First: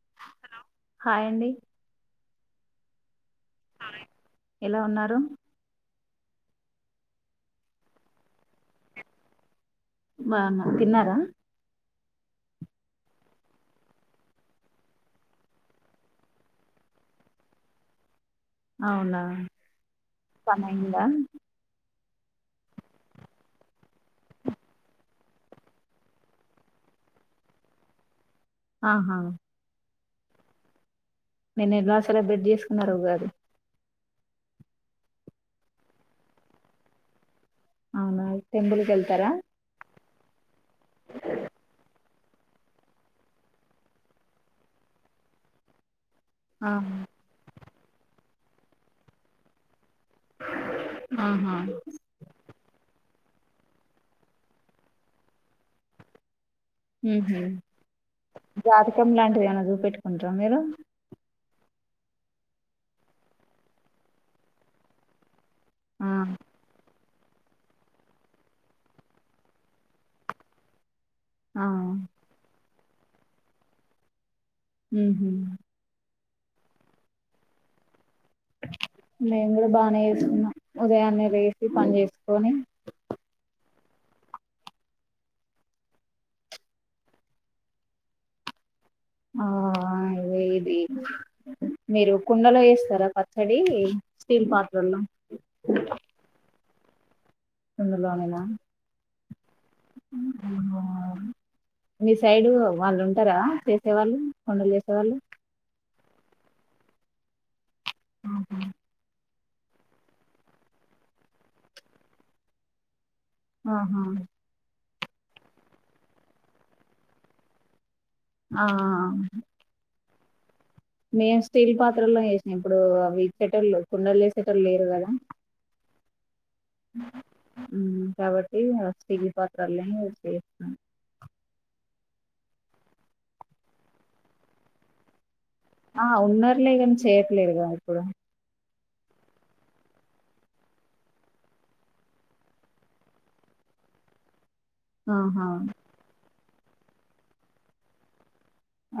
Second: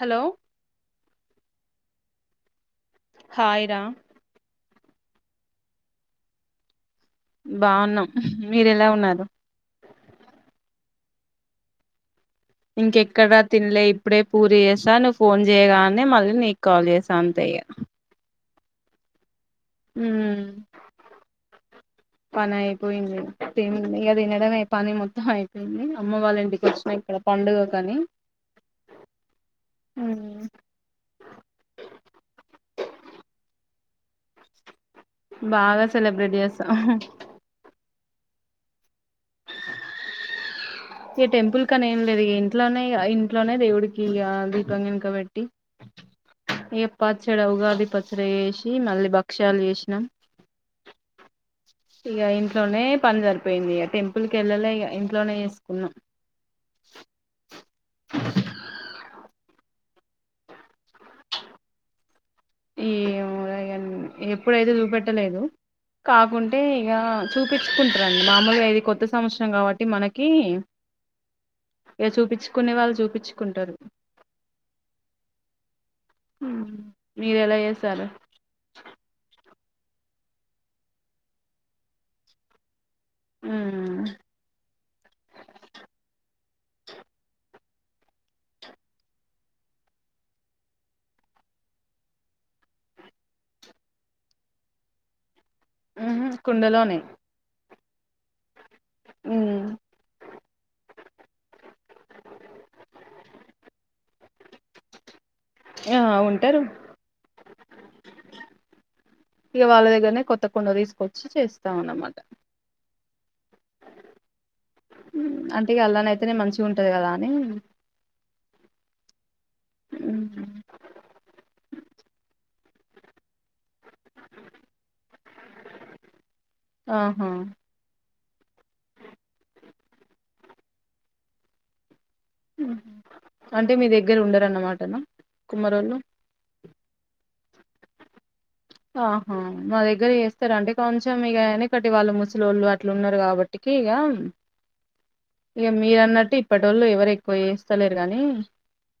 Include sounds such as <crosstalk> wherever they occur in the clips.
Hello hi అండి hi రా ఎలా ఉన్నారు బాగున్నాం మీరు ఎలా ఉన్నారు బాగున్నా తిన్నారా ఇంకెక్కడా తినలే ఇప్పుడే పూరి చేస్తా నువ్వు ఫోన్ చేయగానే మళ్ళీ నీకు కాల్ చేశా అంతే ఈగ అవునా పని అయిందా పని అయిపోయింది తి ఇగా తినడమే పని మొత్తం అయిపోయింది అమ్మ వాళ్ళ ఇంటికి వచ్చిన ఇక్కడ పండుగ కానీ ఆహా హుమ్ నిన్న ఏలా సెలబ్రేట్ చేసుకున్నారో కాదు బాగా సెలబ్రేట్ చేస్తాం అవునా టెంపుల్ కి వెళ్తారా ఈ టెంపుల్క నీ ఏం లేదు ఇగ ఇంట్లోనే ఇంట్లోనే దేవుడికి ఇగ దీపం గినిక పెట్టి ఆ ఇగ పచ్చడ ఉగాది పచ్చడి చేసి మళ్ళీ భక్ష్యాలు చెసినాం ఆహా ఇగ ఇంట్లోనే పని సరిపోయింది ఇగ టెంపుల్ కి ఎళ్ళలే ఇగ ఇంట్లోనే చేసుకున్నాం ఉంహు జాతకం లాంటిది ఏమన్న చూపెట్టుకుంటారా మీరు ఏమో ఎప్పుడైతే చూపెట్టలేదు ఆ కాకుంటే ఇగా చూపించుకుంటారండి మామూలుగా ఇది కొత్త సంవత్సరం కాబట్టి మనకి ఆ ఇగ చూపించుకునే వాళ్ళు చూపించుకుంటారు ఉం హు మీరు ఎలా చేసారు నే కూడా బానే చేస్కున్న ఉదయాన్నే లెసి పని చేస్కొని ఉమ్ ఆ అదే ఇది మీరు కుండలో ఎస్తారా పచ్చడి స్టీల్ పాత్రల్లో హు హ్మ్ కుండలోనే కుండలోనేనా ఉమ్ మీ సైడు వాళ్ళు ఉంటారా చేసే వాళ్ళు కుండలు చేసే వాళ్ళు ఆ ఉంటారు ఆహా ఇగ వాళ్ళ దగ్గరనే కొత్త కుండ తీసుకొచ్చి చేస్తాం అనమాట ఆహా మ్ అంటే గాఅల్లానైతేనే మంచిగుంటది కదా అని ఆ ఉమ్ మేము స్టీల్ పాత్రలో చేసినాం ఇప్పుడు అవి కేటళ్ళు కుండలు చేసేటోళ్ళు లేరు కదా ఆహా ఉమ్ కాబట్టి ఇంగ స్టీల్ పాత్రల్లోనే చేస్తాను అంటే మీ దగ్గర ఉండరన్నమాటనా కుమ్మరోళ్ళు ఆ ఉన్నరు లే గాని చే లేరుగా ఇప్పుడు ఆహా మా దగ్గర చేస్తారంటే కొంచెం ఇగ ఎనికటి వాళ్ళు ముసలోళ్ళు అట్లున్నారు కాబట్టికి ఇగ ఆహా ఇగ మీరన్నట్టు ఇప్పటోళ్ళు ఎవరు ఎక్కువ చేస్తలేరు గాని ఆ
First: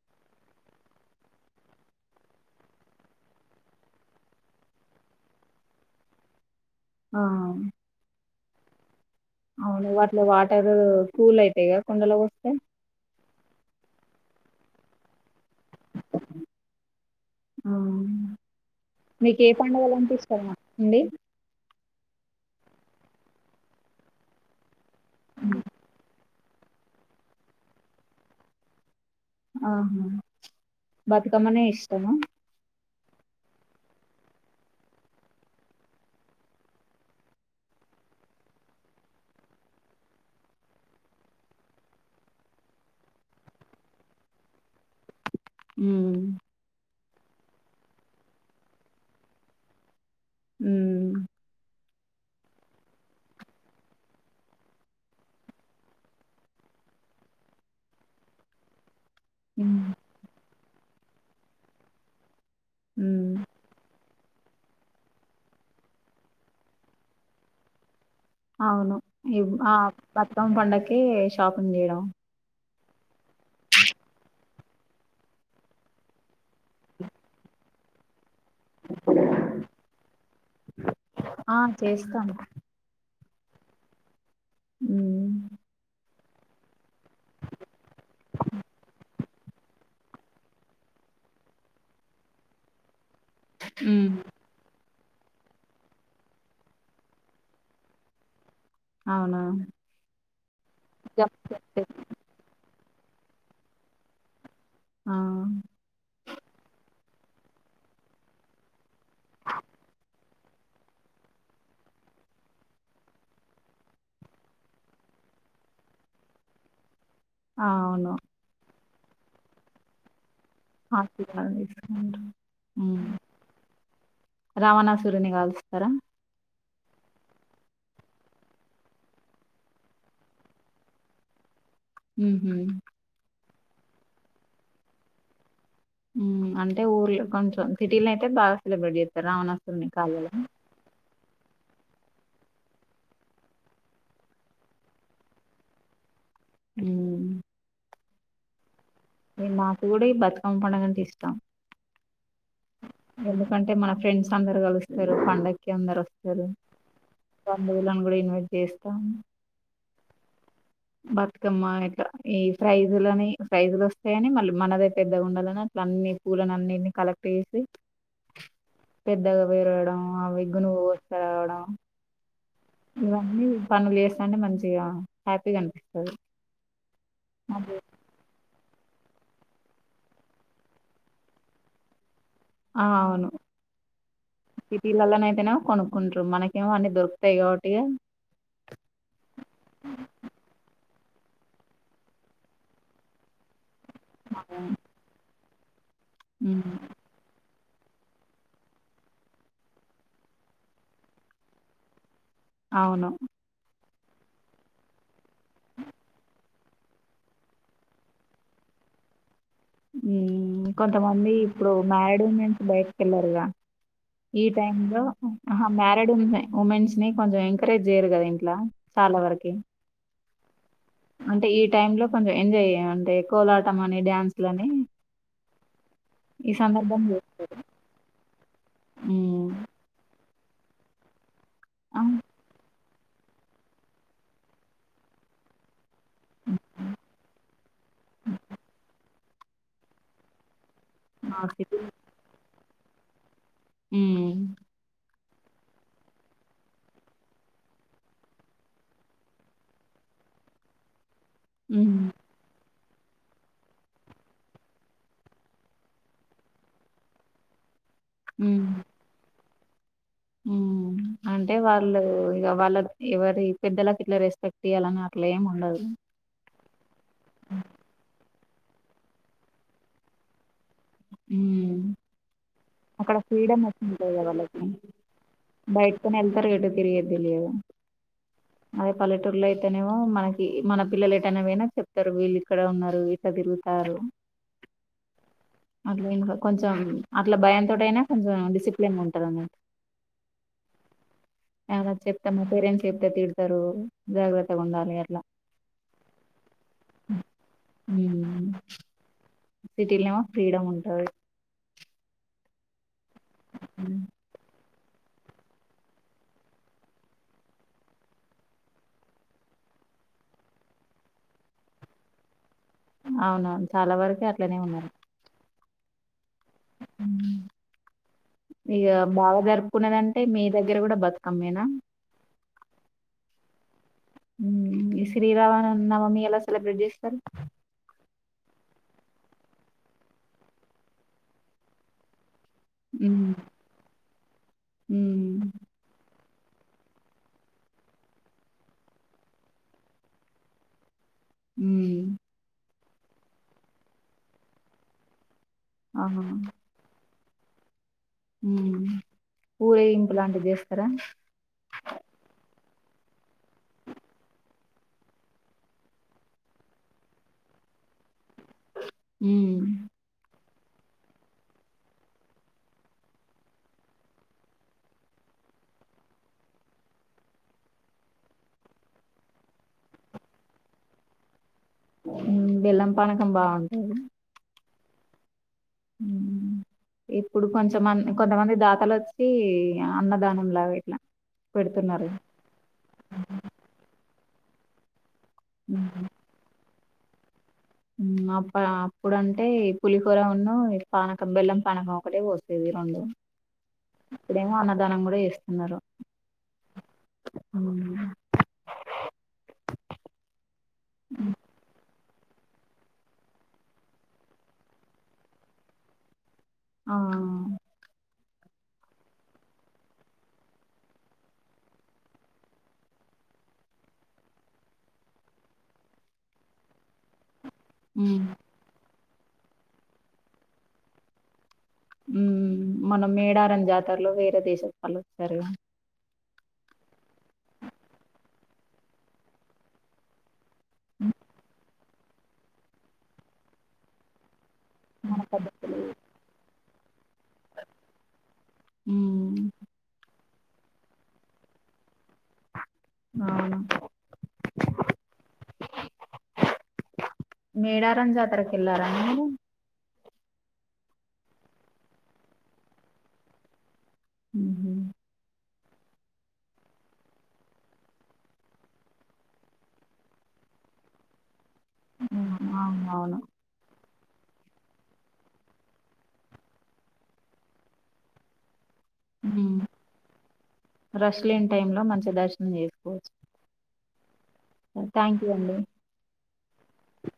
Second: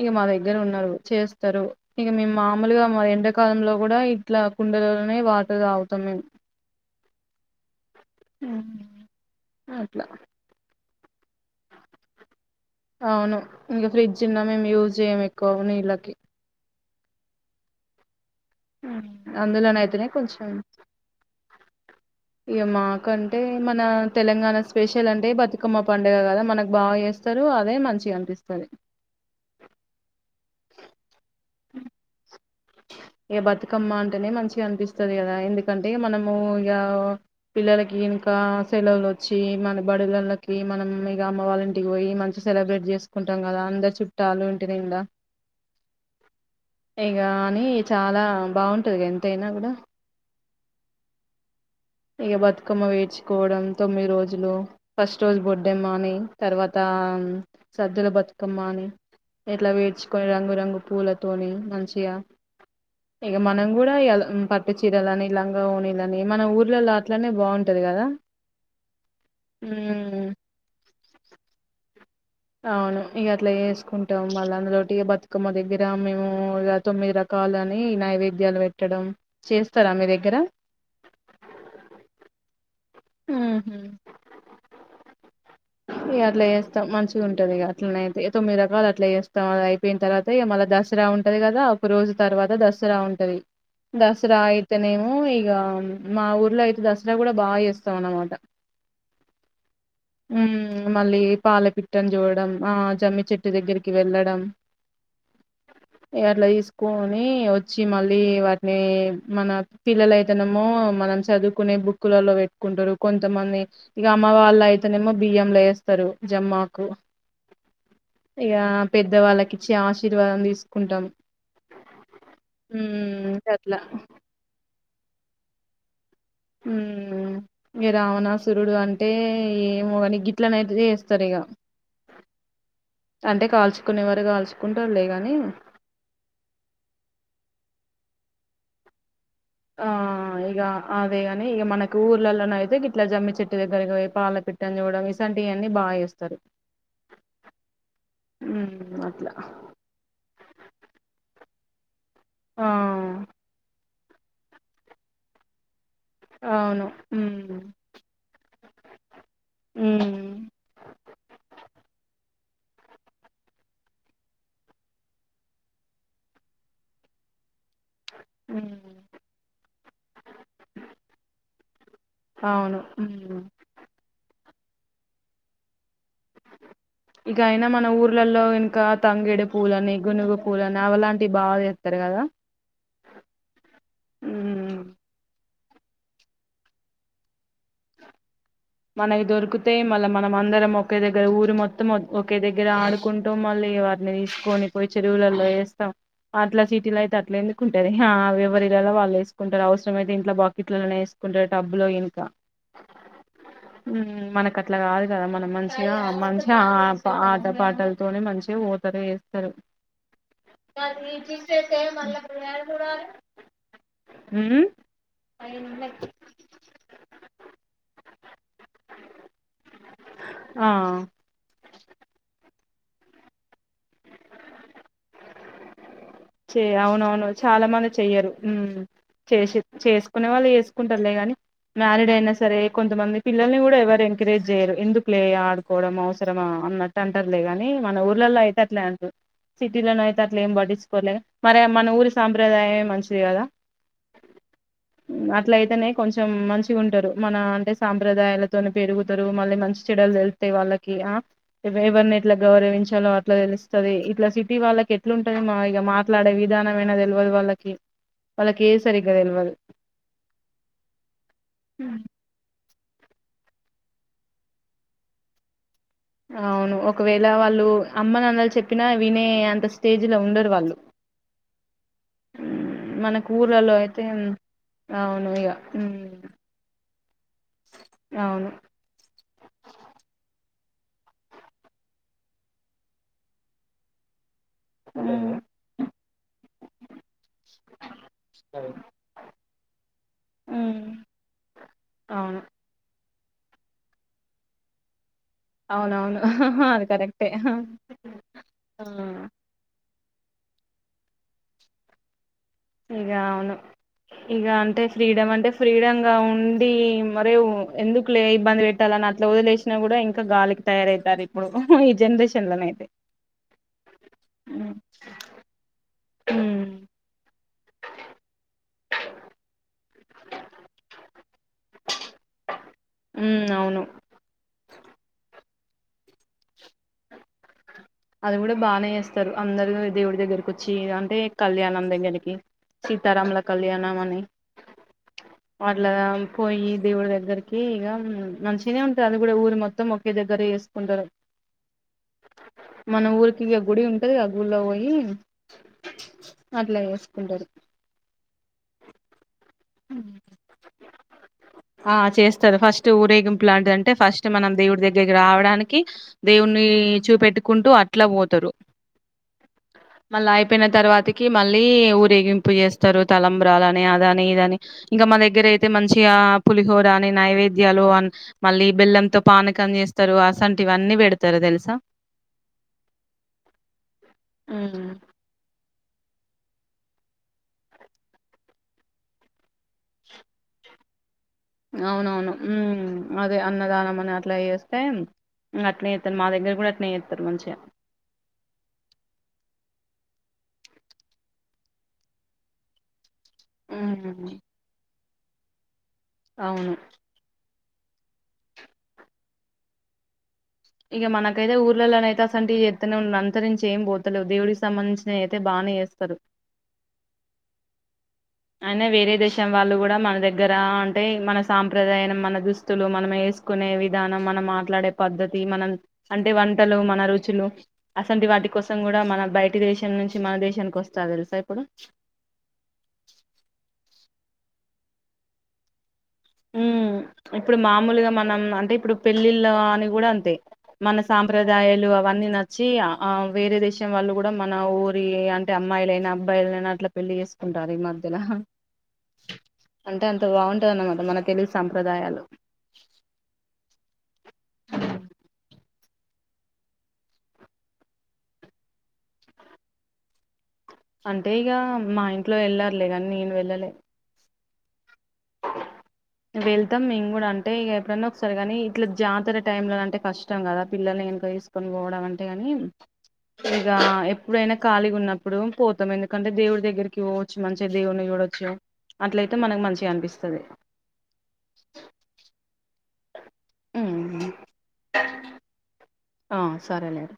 ఇగ మా దగ్గర ఉన్నారు చేస్తరు ఇగ మేము మామూలుగా మరి ఎండాకాలంలో కూడా ఇట్లా కుండలోనే వాటర్ తాగుతాం మేము ఆ ఉమ్ అవును వాట్లో వాటరు కూల్ అయితై గ కుండలపోస్తే అవును ఇంకా ఫ్రిడ్జ్ ఉన్నా మేము యూజ్ చేయ్యము ఎక్కువ నీళ్ళకి ఆ మీకు ఏ అందులోనయితేనే పడుగలంటే ఇష్టం అండి ఇగ మాకంటే మన తెలంగాణ స్పెషల్ అంటే బతుకమ్మ పండగ కదా మనకు బాగా చేస్తారు అదే మంచిగా అనిపిస్తది ఆహా బతుకమ్మనే ఇష్టమ ఇగ బతుకమ్మ అంటేనే మంచిగా అనిపిస్తది కదా ఎందుకంటే మనము ఇగ పిల్లలకి ఇంకా సెలవులు వచ్చి మన బడులళ్లకి మనం ఇగ అమ్మ వాళ్ళ ఇంటికి పోయి మంచిగ సెలబ్రేట్ చేసుకుంటాం కదా అందరు చుట్టాలు ఇంటి నిండా హుమ్ ఎం కానీ చాలా బాగుంటదిగ ఎంతైనా కూడా హుమ్ ఇగ బతుకమ్మ పెర్చుకోవడం తొమ్మిది రోజులు ఫస్ట్ రోజు బొడ్డమ్మ అని తర్వాత ఆ సద్దుల బతుకమ్మ అని ఎట్లా ఉమ్ పెర్చుకొని రంగు రంగు పూలతోనిి మంచిగా ఉమ్. ఇగ మనం కూడా ఇయాల హు పట్టు చీరలుని లంగా ఓనీలని మన ఊరు ల్లల్ల అట్లనే బాగుంటది కదా అవును ఈ ఆ ఉమ్ బతుకమ్మ పండక్కి షాపింగ్ చేయడం అవును ఇగ అట్లా చేేసుకుంటాం మళ్ళ అం లోటి ఇగ బతుకమ్మ దగ్గర మేము ఇగ తొమ్మిది రకాలని నైవే ధ్యలు పెట్టడం చేస్తారా మీ దగ్గర ఆ చేస్తాం మ్ హు మ్మ్ ఇగ అట్లా చేస్తాం మంచిగుంటదిగ అట్లనైతే ఇగ తొమ్మిది రకాలు అట్లా చేేస్తాం అది అయిపోయిన తర్వాత ఇగ మళ్ళ దసరా ఉంటది కదా ఒక రోజు తర్వాత దసరా ఉం టది దసరా ఇయితనేమ్ ము ఇగ మా ఊర్లో అయితే దసరా కూడా బా చెస్ స్తామన్నమాట అవునా మ్మ్ ఇంగ మళ్ళీ జప్- పాలపిట్టని చూడడం ఆ జమ్మి చెట్టు దగ్గరికి వెళ్లడం ఆ ఇగట్ల తీస్కొ నీ వచ్చి మళ్ళీ వాటిని మన పిల్లలైతేనేమో మనం చదువుకునే బుక్కులల్లో కుంటారు కొంతమంది ఇగ అమ్మ వాళ్ళయితేనేమో బియ్యంలేస్తారు జమ్మాకు ఆ అవును పెద్దవాళ్ళకి ఇచ్చి ఆశీర్వాదం తీ ఉమ్ అట్లా రవణస్ సూర్ని కాలుస్తారా ఇక రావణాసురుడు అంటే ఏమో కాని గిట్లన అయితే చేస్తారు ఇక హ అంటే కాల్చుకునే వారు కాల్చుకుంటారులే గాని అంటే ఊర్ళ కొంచెం సిటీలో అయితే బాగా సెలబ్రెట్ చేంది రావణాసురుని కాల్చి అదేగాని ఇక మనకి ఊర్లలో అయితే ఇట్లా జమ్మి చెట్టు దగ్గరకి పో పాల పిట్టని చూడడం ఇసంటి ఇవీ బాగా ఇస్తారు అ ఉమ్ అట్లా నాకు కూడా ఈ బతుకమ్మ పండుగ అంటే ఇష్టం ఆ ఎందుకంటే మన ఫ్రెండ్స్ అందరు కలుస్తారు పండక్కి అందరుస్త సర అవును ఉమ్ బందవులను కూడా ఇన్వెస్ట్ చేస్తాము ఉ బతుకమ్మ ఇట్లా ఈ ఫ్రైజులని ఫ్రైజులు వస్తాయని మళ్ళీ మనది పెద్ద ఉండాలని అట్ల అన్ని పూలను అన్నిని కలెక్ట్ చేసి ఉమ్ పెద్దగా వరడం ఆవిగు నువ్వు వస్త రావడం అవును ఉమ్ ఇవన్నీ పనులు చేస్తాండి మంచి హ్యాపీ కనిపిస్తుంది ఇక అయినా మన ఊర్లలో ఇంకా తంగేడి పూలని గునుగు పూలని అవలాంటివి బాగా చేస్తారు కదా ఆ అవును ఉమ్ సిటీల్లో అయితే కొనుక్కుంట్ర మనకేమో అన్నీ దొరుకుతాయి కాబట్టిగా మనకి దొరికితే మళ్ళ మనం అందరం ఒక ఒకే దగ్గర ఊరు మొత్తం ఒకే దగ్గర ఆడుకుంటూం మళ్ళీ తీసుకోని పోయి చెరువులలో స్త అట్లా ఉమ్ సిటీలో అయితే అట్ల కుంటది ఎవరి ఇలా వాళ్ళుసుకుంటారు అవసరమైతే ఇంట్లో బకెట్లలోనే వేసుకుంటారు టబ్బు లో ఇనక అవును మనక అట్లాగాదు కదా మన మనించిగా ఆ మంచి ఆట పాటలతోనే మంచిగా ఓతరు వేస్త కొంతమంది ఇప్పుడు మ్యారీడ్ ఉమెన్స్ బయటక వెళ్లారుగా ఈ టైమ్ లో మ్యారీడ్ ఉ ఉమెన్స్ ని కొంచెం ఎంకరేజ్ చేయరు కదా ఇ లా చాలా వరకె. ఆ అంటే ఈ టైమ్ లో కొంచెం ఎంజాయే. అంటే కోలాటం అని డ్యాన్స్ లని, చె అవునవును చాలా మంది చెయ్యరు హ్మ్ హ్మ్. చేసి చేసి కొనే వాళ్ళు చేేసుకుంటారులేగాని ఆ! మ్యారిడ్ అయినా సరే! కొంతమంది పిల్లల్ని కూడా ఎవరు ఎంకరేజ్ చేయ్యరు ఎందుకులే ఆడుకోవడం అవస్. అవసరమా అన్నట్టు అంటారులేగాని మన ఊర్లలో అయితే అంటారు. సిటీలో నయతే అట్ల ఎం బట్టిచ్ పోలె, మా మరి సిటీ మన ఊరు సాంప్రదాయం. మంచిది కదా! హ్మ్ అట్ల అయితేనే కొంచెం మంచిగా ఉంటారు. మన అంటే సాంప్రదాయాలతోనే పెరుగుతారు, మళ్ళీ మంచి చెడ్డలు తెలుస్తాయి వాళ్ళకి ఆ భైబం హ్మ్. <unintelligible> ఎట్లా గౌరవించే చాల అట్లా తెలుస్తుది ఇట్లా సిటీ వాళ్ళకి ఎట్లుంటాయి మాయి ఇ మాట్లాడే విధానంమైనది తెలవదు వాళ్ళకి. వాళ్ళకే హ్మ్. సరిగా దెల్వదు. హ్మ్ అంటే వాళ్ళు ఇక వాళ్ళను ఎవరి పెద్దలకి ఇట్లా రెస్పెక్ట్ ఇయ్యాలని అట్లా ఏమి ఉండదు. అవును. ఒకవేళ వాళ్ళు అమ్మని అన్నచ చెప్పినా వినే అంత స్టేజ్ లో ఉండరు వాళ్ళు. హ్మ్ అక్కడ మనకు ఫ్రీడమ్ ఊర్లలో అయితే వచ్చింటాది కదా వాళ్ళకి అవును ఇగ బయటకని వెళ్తారు ఎటో తిరిగే తెలియదు. అవును అదే పల్లెటూరులో అయితేనేమో మనకి.. మన పిల్లలు ఏటైనాపోయినా చెప్తారు వీళ్ళు ఇక్కడే ఉన్నారు, ఇట్లా తిరుగుతారు. అట్లేంకాదు కొంచం అ భయంతోటి అయిన కొంచెం డిసిప్లిన్ గ ఉంటారని ఎవరైనా చెప్తే అవును ముప్పై రెండు <inaudible> తిడుతారు జాగ్రత్తగ ఉండాలి అట్లా. అవునవును హు హ్ హూ అది కరెక్టే. సిటీలోనేమో ఫ్రీడమ్ ఉంటాది. ఇక అవును ఉమ్. ఇక అంటే ఫ్రీడమ్ అంటే ఫ్రీడ గా ఉండి మరి ఎందుకు లే ఇబ్బంది పెట్టాలని అట్లా వదిలేసినా కూడా ఇంకా గాలికి తయారవుతారు ఇప్పుడు ఉహ్ ఈ జనరేషన్. లోనయితే అవునవును చాలా వరకు అట్లనే ఉమ్ ఉన్నారు. ఉమ్ వై ఇక బావగారు కున్నదంటే మీ దగ్గర కూడా బతు ఆమెనా ఉ అవును ఉమ్ ఈ శ్రీరామనవమి ఎలా సెలబ్రేట్ చేస్తారు అది కూడా బాగానే చేస్తారు అందరు దేవుడి దగ్గరకు వచ్చి అంటే కళ్యాణం అందకి ఉమ్. సీతారాముల కళ్యాణం అని ఉమ్. వాట్లా పోయి దేవుడి దగ్గరికి ఇక మంచినే ఉంటంది అది కూడా ఊరి మొత్తం ఒకే దగ్గర చేసుకుంటారు ఉమ్. మన ఊరికి ఇక గుడి ఉంటది ఆ గుళ్లో పోయి ఆహా అట్లాగే <unintelligible> ఉమ్ ఊరేగింపు లాంటిది చేస్తారా ట్ ఊరేగింపు లాంటిది అంటే ఫస్ట్ మనం దేవుడి దగ్గరకి రావడానికి దేవుడిని చూపెట్టుకుంటూ అట్లా పో తారు ఉమ్. మళ్ళయి చెప్పిన తర్వాతకి మళ్ళీ ఊరేగింపు చేస్తారు తలంబ్రాలుని అద అని ఇద అని ఇంకా మా దగ్గర అయితే మంచిగా పులిహోర అని నైవేద్యాలు మళ్ళీ బెల్లంతో పానకం చేస్తారు అసంటి ఇవన్నీ పెడతారు తెలుసు ఉమ్ బెల్లం పనకం బాగుంటది ఉమ్ ఉ ఉమ్ ఇప్పుడు కొంచమంది కొంతమంది దాతలొచ్చి అన్నదానం లాగ ఇట్లా పెడుతున్నారు అవునవును ఉమ్! అదే అన్నదానం అని అట్లా చేస్తే టైమ్ ఇగ్ ఉహు. అట్లయిఎత్తారు మా దగ్గర కూడా అట్లే నేత్తరూ మంచిగా అప్ప అప్పుడు అంటే ఈ పులిహోర ఉన్ను పానకం బెల్లం పానకం ఒకటే పోసేది రెండు ఇప్పుడేమో అన్నదానంగూడ వేస్తున్నారు అవును ఉమ్ ఉ ఇగ మనకైతె ఊర్లలనతే గసనటీ చెత్తనే ఉన్నారు అంతరించి ఏం పోతలేవు దేవుడికి సంబంధించిన అయితే బానే చేస్తారు ఆ అయినా వేరే దేశం వాళ్ళు కూడా మన దగ్గర అంటే మన సాంప్రదాయం మన దుస్తులు మనం వేసుకునే విధానం మనం మాట్లాడే పద్ధతి మనం అంటే వంటలు మన రుచులు అసంటి ఉమ్ వాటి కోసం కూడా మన బయటి దేశం నుంచి మన దేశానికి వస్తారు తెలుసా ఇప్పుడు ఉమ్ మన మేడత్ మన జాతరలో వేరే దేశాల వాళ్ళు ఉంటారుగా ఉమ్ ఇప్పుడు మామూలుగా మనం అంటే ఇప్పుడు పెళ్ళిళ్ళ అని కూడా అంతే మన సాంప్రదాయాలు వన్నీ నచ్చి ఆ వేరే దేశం వాళ్ళు కూడా మన ఊరి మన అంటే పద్ధతులు అమ్మాయిలయినా అబ్బాయిలనా అట్లా పెళ్లి చేసుకుంటారు ఈ మధ్యలో ఉమ్ అంటే బాగుంటుది అన్నమాట మన తెలుగు సాంప్రదాయాలు ఆ మేడారంని జాతరకి వెళ్లారా మీరు అంటే ఇగ మా ఇంట్లో వెళ్ళర్లే కానీ నేను వెళ్ళలే ఉహు.. వెళ్తాం మేము కూడా అంటే ఎప్పుడన్నా ఒకసారి కానీ ఇట్లా జాతర టైమ్ లో అంటే కష్టం కదా పిల్లని గీనుక తీసుకొని కని పోవడం అంటే ని అవునవును ఇగా ఎప్పుడైనా ఖళీగా ఉన్నప్పుడు పోతాం ఎందుకంటే దేవుడి దగ్గరికి పోవచ్చు మంచిగా దేవుని చూడవచ్చు అట్లయితే ఉమ్ మనకు మంచిగా అనిపిస్తుంది రష్ లేని టైమ్ లో మంచి దర్శనం చేసుకోవచ్చు ఉమ్ థ్యాంక్ యూ అండి ఆ సరేలేడ